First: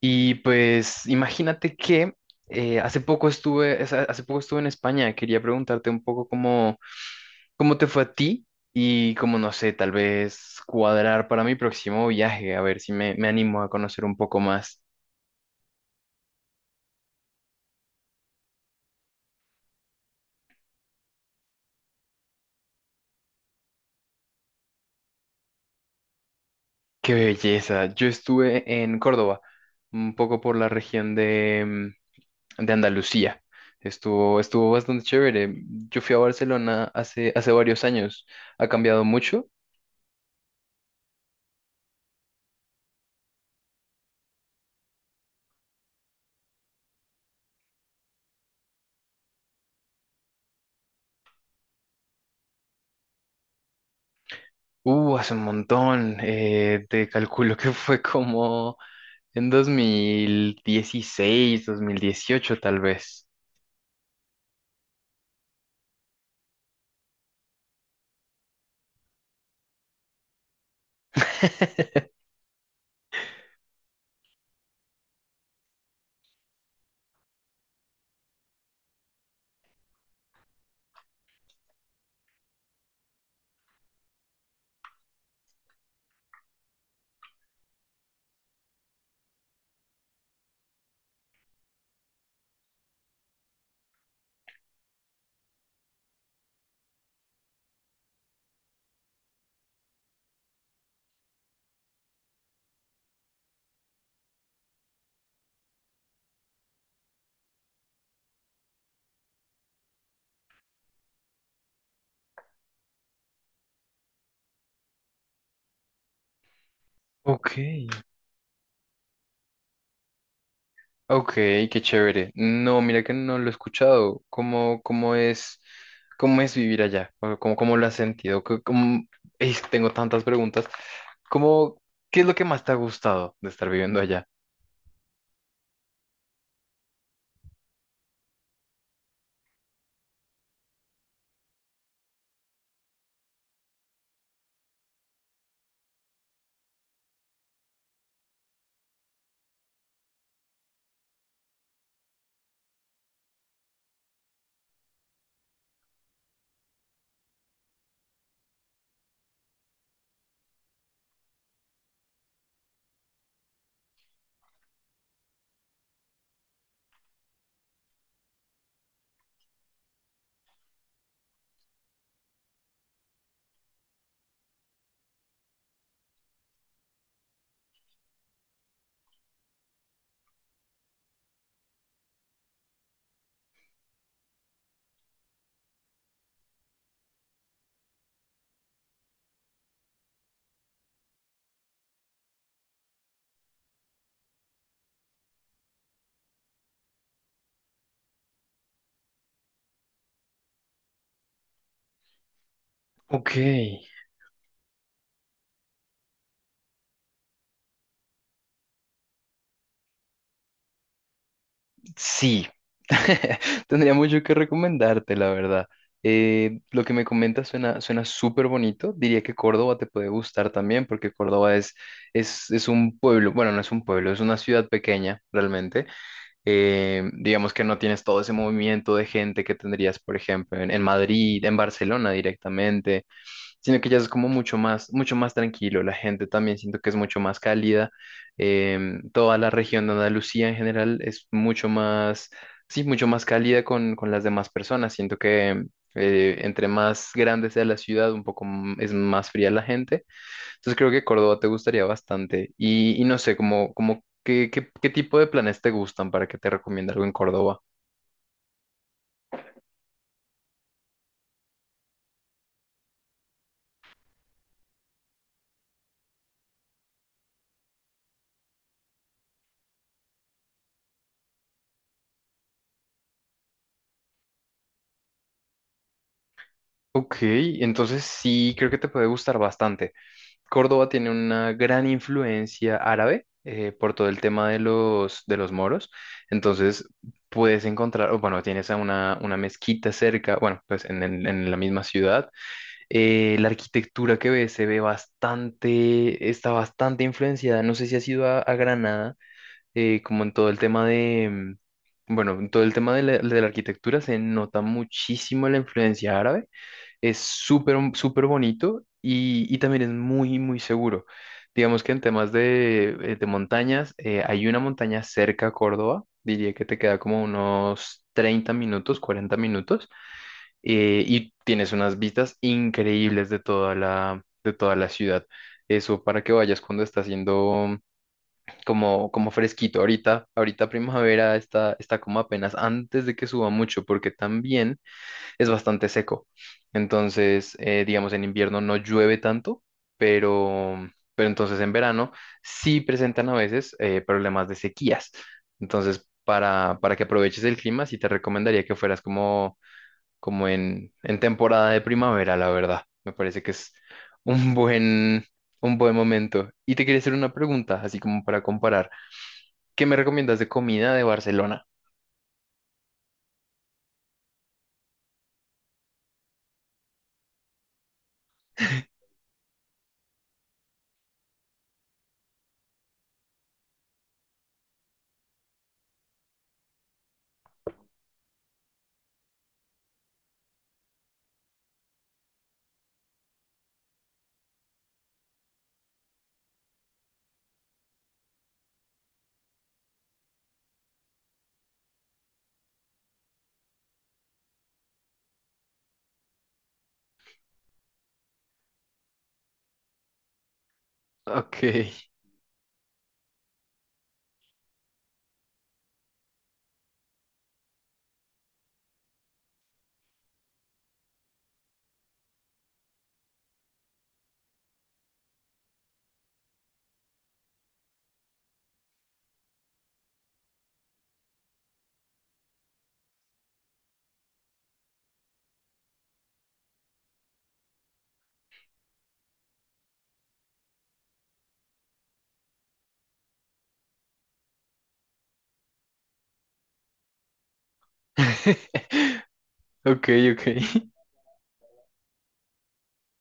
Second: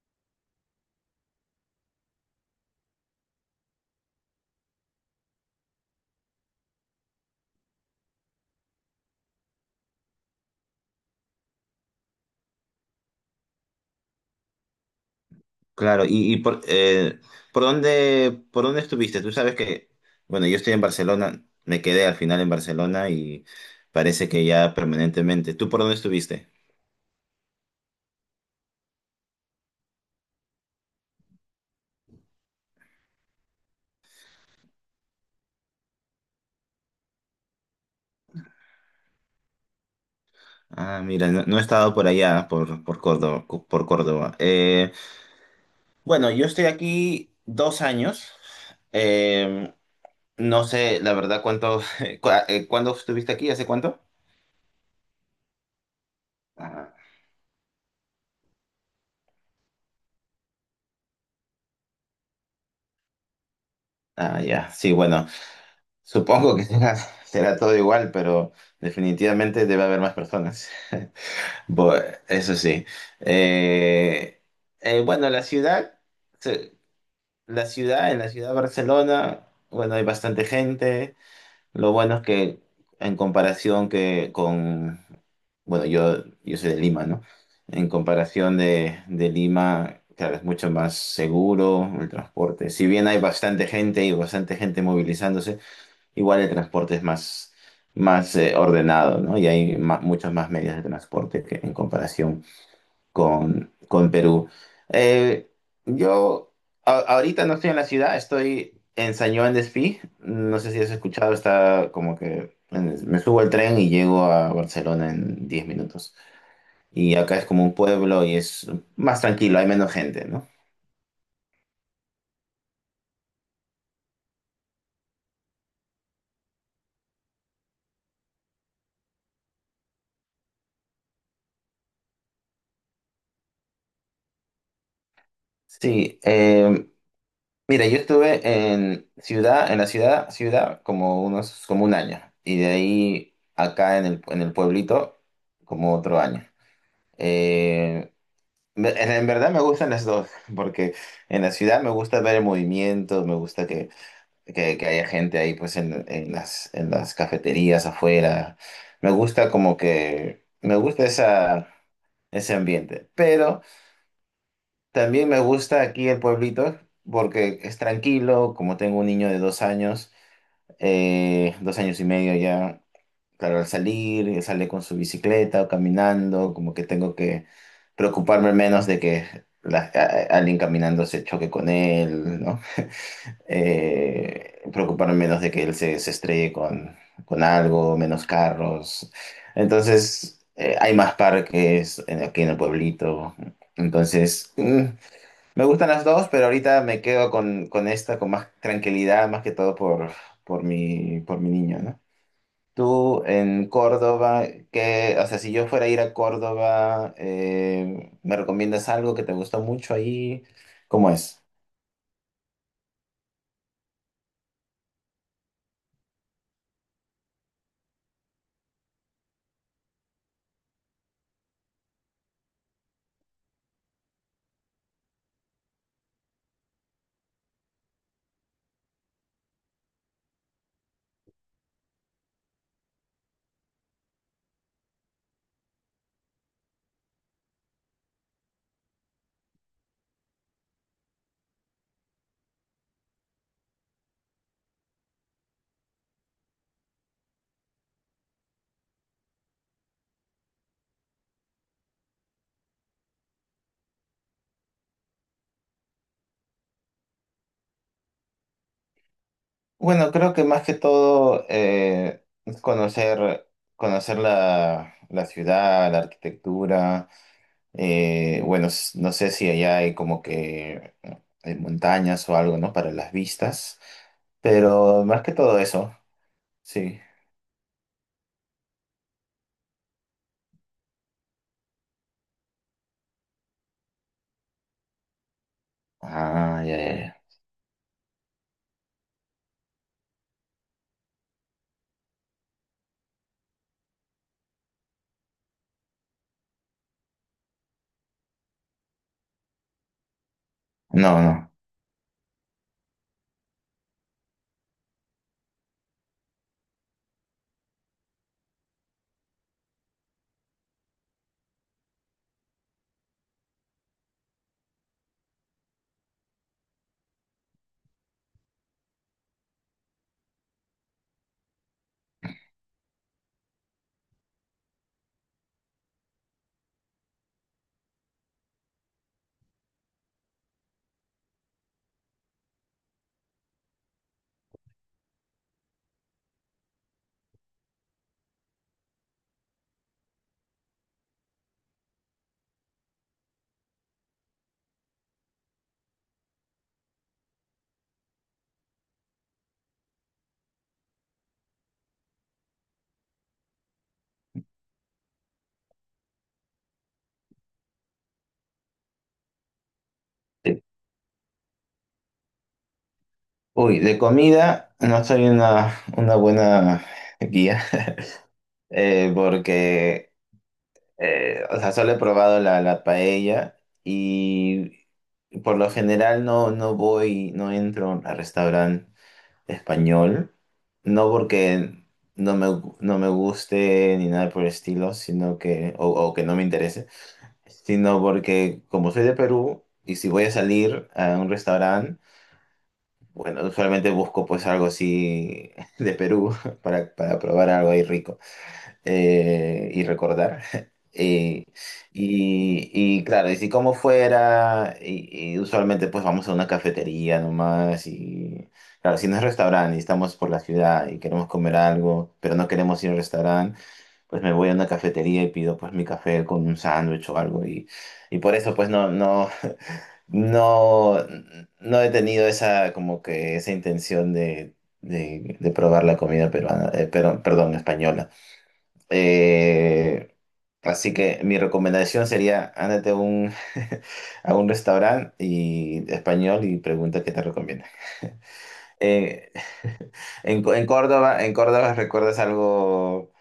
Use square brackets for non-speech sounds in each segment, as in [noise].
Y pues imagínate que hace poco hace poco estuve en España. Quería preguntarte un poco cómo, cómo te fue a ti y cómo, no sé, tal vez cuadrar para mi próximo viaje, a ver si me animo a conocer un poco más. Claro, por dónde estuviste? Tú sabes que, bueno, yo estoy en Barcelona, me quedé al final en Barcelona y parece que ya permanentemente. ¿Tú por dónde estuviste? ¡Qué belleza! Yo estuve en Córdoba, un poco por la región de Andalucía. Estuvo bastante chévere. Yo fui a Barcelona hace varios años. Ha cambiado mucho. Ah, mira, no, no he estado por allá, por Córdoba. Por Córdoba. Bueno, yo estoy aquí 2 años. Eh, no sé, la verdad, cuánto, [laughs] ¿cuándo estuviste aquí? ¿Hace cuánto? Hace un montón. Ah, Te calculo que fue como en 2016, 2018 tal vez. ah, ya, sí, bueno. Supongo que será, [laughs] será todo igual, pero definitivamente debe haber más personas. Bu- [laughs] Eso sí. Eh, bueno, se- la ciudad, en la ciudad de Barcelona, bueno, hay bastante gente. Lo bueno es que en comparación que con, bueno, yo soy de Lima, ¿no? En comparación de Lima, claro, es mucho más seguro el transporte. Si bien hay bastante gente y bastante gente movilizándose. Igual el transporte es más ordenado, ¿no? Y hay muchas más medidas de transporte que en comparación con Perú. Eh, yo Ahorita no estoy en la ciudad, estoy en San Juan de. No sé si has escuchado, está como que en- me subo al tren y llego a Barcelona en 10 minutos. Y acá es Ok, como un pueblo y es más tranquilo, hay menos gente, ¿no? ok, qué chévere. No, mira que no lo he escuchado. ¿Cómo, cómo es vivir allá? ¿Cómo, cómo lo has sentido? Ey, tengo tantas preguntas. ¿Cómo, qué es lo que más te ha gustado de estar viviendo allá? Sí, eh, Mira, yo estuve en la ciudad, ciudad como unos, como un año, y de ahí acá en el pueblito como otro año. Eh, en verdad me gustan las dos, [laughs] porque en la ciudad me gusta ver el movimiento, me gusta que haya gente ahí pues en las cafeterías afuera. Me gusta como que, me gusta esa, ese ambiente, pero. También me gusta aquí el pueblito porque es tranquilo, como tengo un niño de 2 años, 2 años y medio ya, claro, al salir, él sale con su bicicleta o caminando, como que tengo que preocuparme menos de que alguien caminando se choque con él, ¿no? Preocuparme menos de que él se estrelle con algo, menos carros. Entonces, hay más parques aquí en el pueblito. Entonces me gustan las dos, pero ahorita me quedo con esta con más tranquilidad, más que todo por mi niño, ¿no? Tú Ok. en Córdoba, que, o sea, si yo fuera a ir a Córdoba, ¿me recomiendas algo que te gustó mucho ahí? ¿Cómo es? Sí, [laughs] tendría mucho que recomendarte, la verdad. Lo que me comentas suena súper bonito. Diría que Córdoba te puede gustar también, porque es un pueblo, bueno, no es un pueblo, es una ciudad pequeña realmente. Digamos que no tienes todo ese movimiento de gente que tendrías, por ejemplo, en Madrid, en Barcelona directamente, sino que ya es como mucho más tranquilo. La gente también siento que es mucho más cálida. Toda la región de Andalucía en general es mucho más, sí, mucho más cálida con las demás personas. Siento que entre más grande sea la ciudad, un poco es más fría la gente. Entonces creo que Córdoba te gustaría bastante. Y no sé, como, como qué, qué, qué tipo de planes te gustan para que te recomiende algo en Córdoba. Bueno, creo que más que todo es conocer, conocer la ciudad, la arquitectura. Bueno, no sé si allá hay como que montañas o algo, ¿no? Para las vistas, pero más que todo eso, sí. Ok, entonces sí, creo que te puede gustar bastante. Córdoba tiene una gran influencia árabe, por todo el tema de de los moros. Ah, ya, Entonces ya, ya. puedes encontrar, o bueno, tienes a una mezquita cerca, bueno, pues en, en la misma ciudad. La arquitectura que ves se ve está bastante influenciada. No sé si has ido a Granada, como en todo el tema No, no. Bueno, en todo el tema de la arquitectura se nota muchísimo la influencia árabe. Es súper, súper bonito y también es muy, muy seguro. Digamos que en temas de montañas, hay una montaña cerca a Córdoba, diría que te queda como unos 30 minutos, 40 minutos, y tienes unas vistas increíbles de de toda la ciudad. Eso para que vayas cuando está haciendo como, como fresquito. Ahorita, ahorita primavera está como apenas antes de que suba mucho, porque también es bastante seco. Entonces, digamos, en invierno no llueve tanto, pero, pero entonces en verano sí presentan a veces problemas de sequías. Entonces, para que aproveches el clima, sí te recomendaría que fueras como, como en temporada de primavera, la verdad. Me parece que es un buen, un buen momento. Y te quería hacer una pregunta, así como para comparar. ¿Qué me recomiendas de De- comida de Barcelona? Uy, de comida no soy una buena guía, [laughs] porque o sea, solo he probado la paella y por lo general no, no voy, no entro a restaurantes español, no porque no me guste ni nada por el estilo, sino que, o que no me interese, sino porque como soy de Perú y si voy a salir a un restaurante, bueno, usualmente busco pues algo así [laughs] de Perú para probar algo ahí rico, y recordar. [laughs] Y, Ok. y claro, y si como fuera, y usualmente pues vamos a una cafetería nomás, y claro, si no es restaurante y estamos por la ciudad y queremos comer algo, pero no queremos ir al restaurante, pues me voy a una cafetería y pido pues mi café con un sándwich o algo, y por eso pues no, no he tenido esa como que esa intención de probar la comida peruana, pero, perdón, española. Eh, Así que mi recomendación sería, ándate a un, [laughs] a un restaurante y, español y pregunta qué te recomienda. [laughs] Eh, [laughs] Ok, ok. En Córdoba, en Córdoba, ¿recuerdas algo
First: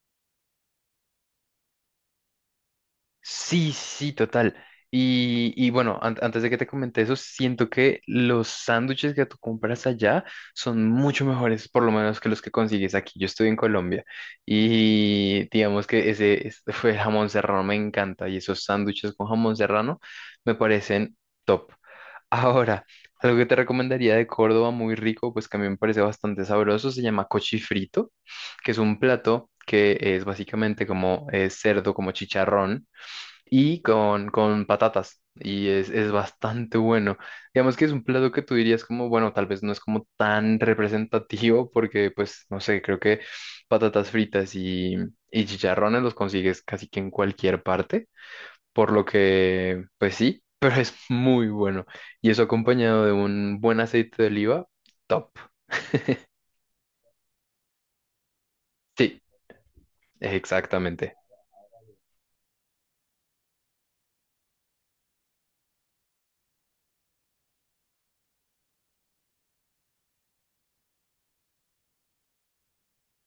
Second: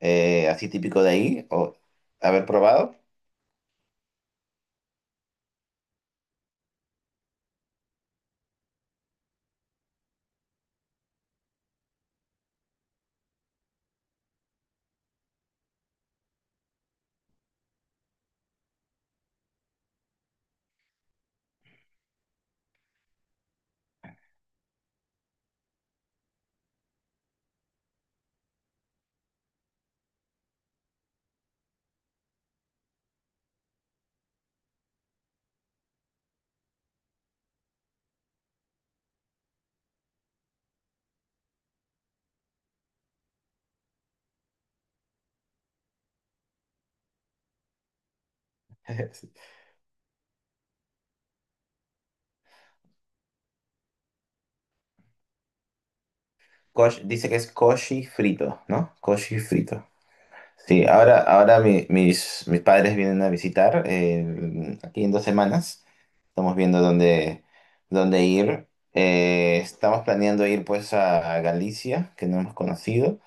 así típico de ahí o haber probado? Sí, sí, total. Y bueno, antes de que te comente eso, siento que los sándwiches que tú compras allá son mucho mejores, por lo menos que los que consigues aquí. Yo estoy en Colombia y digamos que este fue el jamón serrano, me encanta. Y esos sándwiches con jamón serrano me parecen top. [laughs] Ahora, algo que te recomendaría de Córdoba, muy rico, pues que a mí me parece bastante sabroso, se llama cochifrito, que es un plato que es básicamente como cerdo, como chicharrón, y con patatas. Y es bastante bueno. Digamos que es un plato que tú dirías como, bueno, tal vez no es como tan representativo porque, pues, no sé, creo que patatas fritas y chicharrones los consigues casi que en cualquier parte. Por lo [laughs] que, pues sí, [laughs] pero es muy bueno. Y eso acompañado de un buen aceite de oliva, top. Dice que es coshi frito, ¿no? Sí, Coshi frito. Sí, exactamente. ahora, mis padres vienen a visitar aquí en 2 semanas. Estamos viendo dónde ir. Estamos planeando ir pues a Galicia, que no hemos conocido.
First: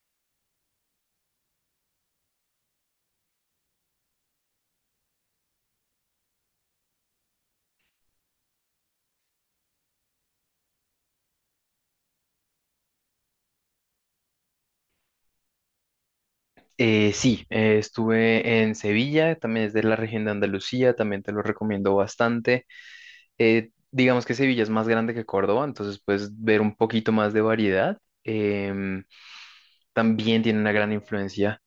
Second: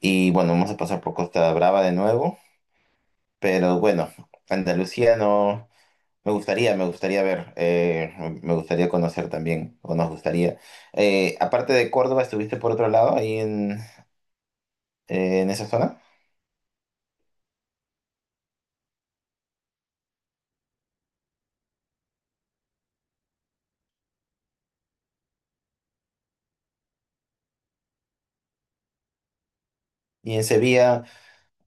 Y bueno, vamos a pasar por Costa Brava de nuevo. Pero bueno, Andalucía no. Me gustaría ver, me gustaría conocer también, o nos gustaría. Aparte de Córdoba, ¿estuviste por otro lado ahí en esa zona? Sí, Estuve en Sevilla, también es de la región de Andalucía, también te lo recomiendo bastante. Digamos que Sevilla es más grande que Córdoba, entonces puedes ver un poquito más de variedad. Em, ¿Y También en tiene una gran Sevilla? influencia.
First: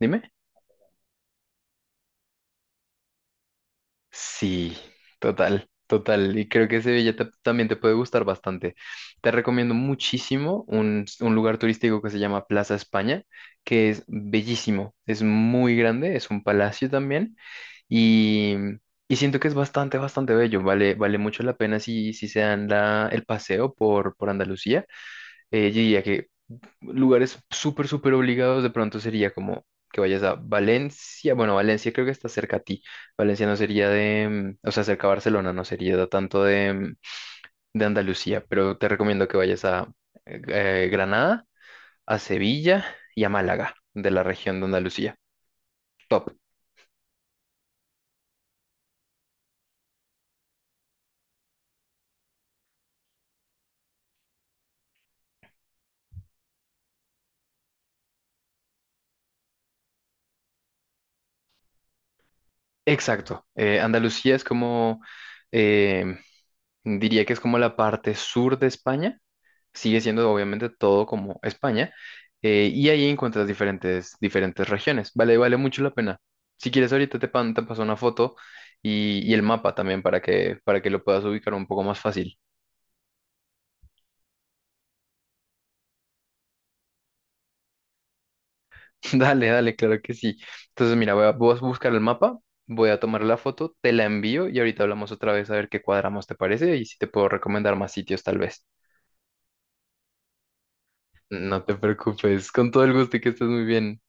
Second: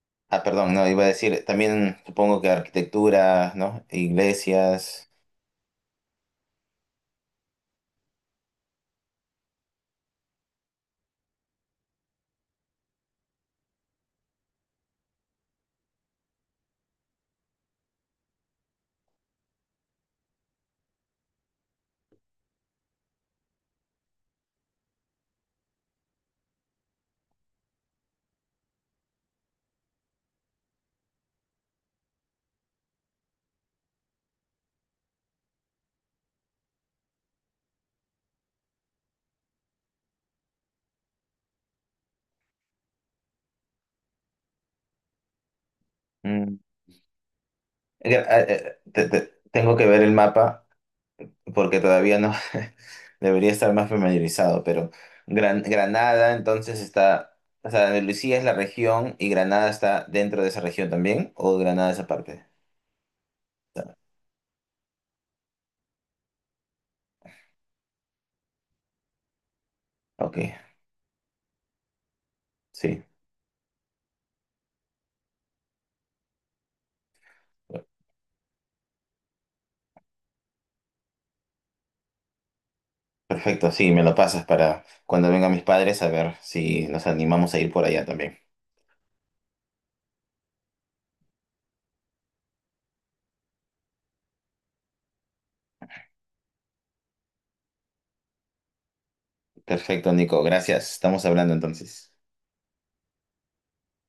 Dime. Ah, perdón, no, iba a decir, también supongo que arquitectura, ¿no? Sí, Iglesias. total, total. Y creo que Sevilla también te puede gustar bastante. Te recomiendo muchísimo un lugar turístico que se llama Plaza España, que es bellísimo. Es muy grande, es un palacio también. Y, y siento que es bastante, bastante bello. Vale, vale mucho la pena si, si se dan el paseo por Andalucía. Yo diría que lugares súper, súper obligados de pronto sería como que vayas a Valencia. Bueno, Valencia creo que está cerca a ti. Valencia no sería o sea, cerca a Barcelona, no sería tanto de Andalucía, pero te recomiendo que vayas a Granada, a Sevilla y a Málaga, de la región de Andalucía. Top. mm. Te- te- Tengo que ver el mapa porque todavía no [laughs] debería estar más familiarizado, pero Granada entonces está, o sea, Andalucía es la región y Granada está dentro de esa región también, o Granada es aparte. Exacto. Andalucía es como, eh, diría que es como la parte sur de España, sigue siendo Ok, obviamente todo como España, y sí. ahí encuentras diferentes, diferentes regiones. Vale, vale mucho la pena. Si quieres, ahorita te paso una foto y el mapa también para que lo puedas ubicar un poco más fácil. Perfecto, sí, me lo pasas para cuando vengan mis padres a ver si nos animamos a ir por allá también. [laughs] Dale, dale, claro que sí. Entonces, mira, voy voy a buscar el mapa, voy a tomar la foto, te la envío y ahorita hablamos otra vez a ver qué cuadramos, te parece, y si te puedo recomendar más sitios tal vez. Perfecto, Nico, gracias. Estamos hablando No te entonces. preocupes, con todo el gusto, y que estés muy bien.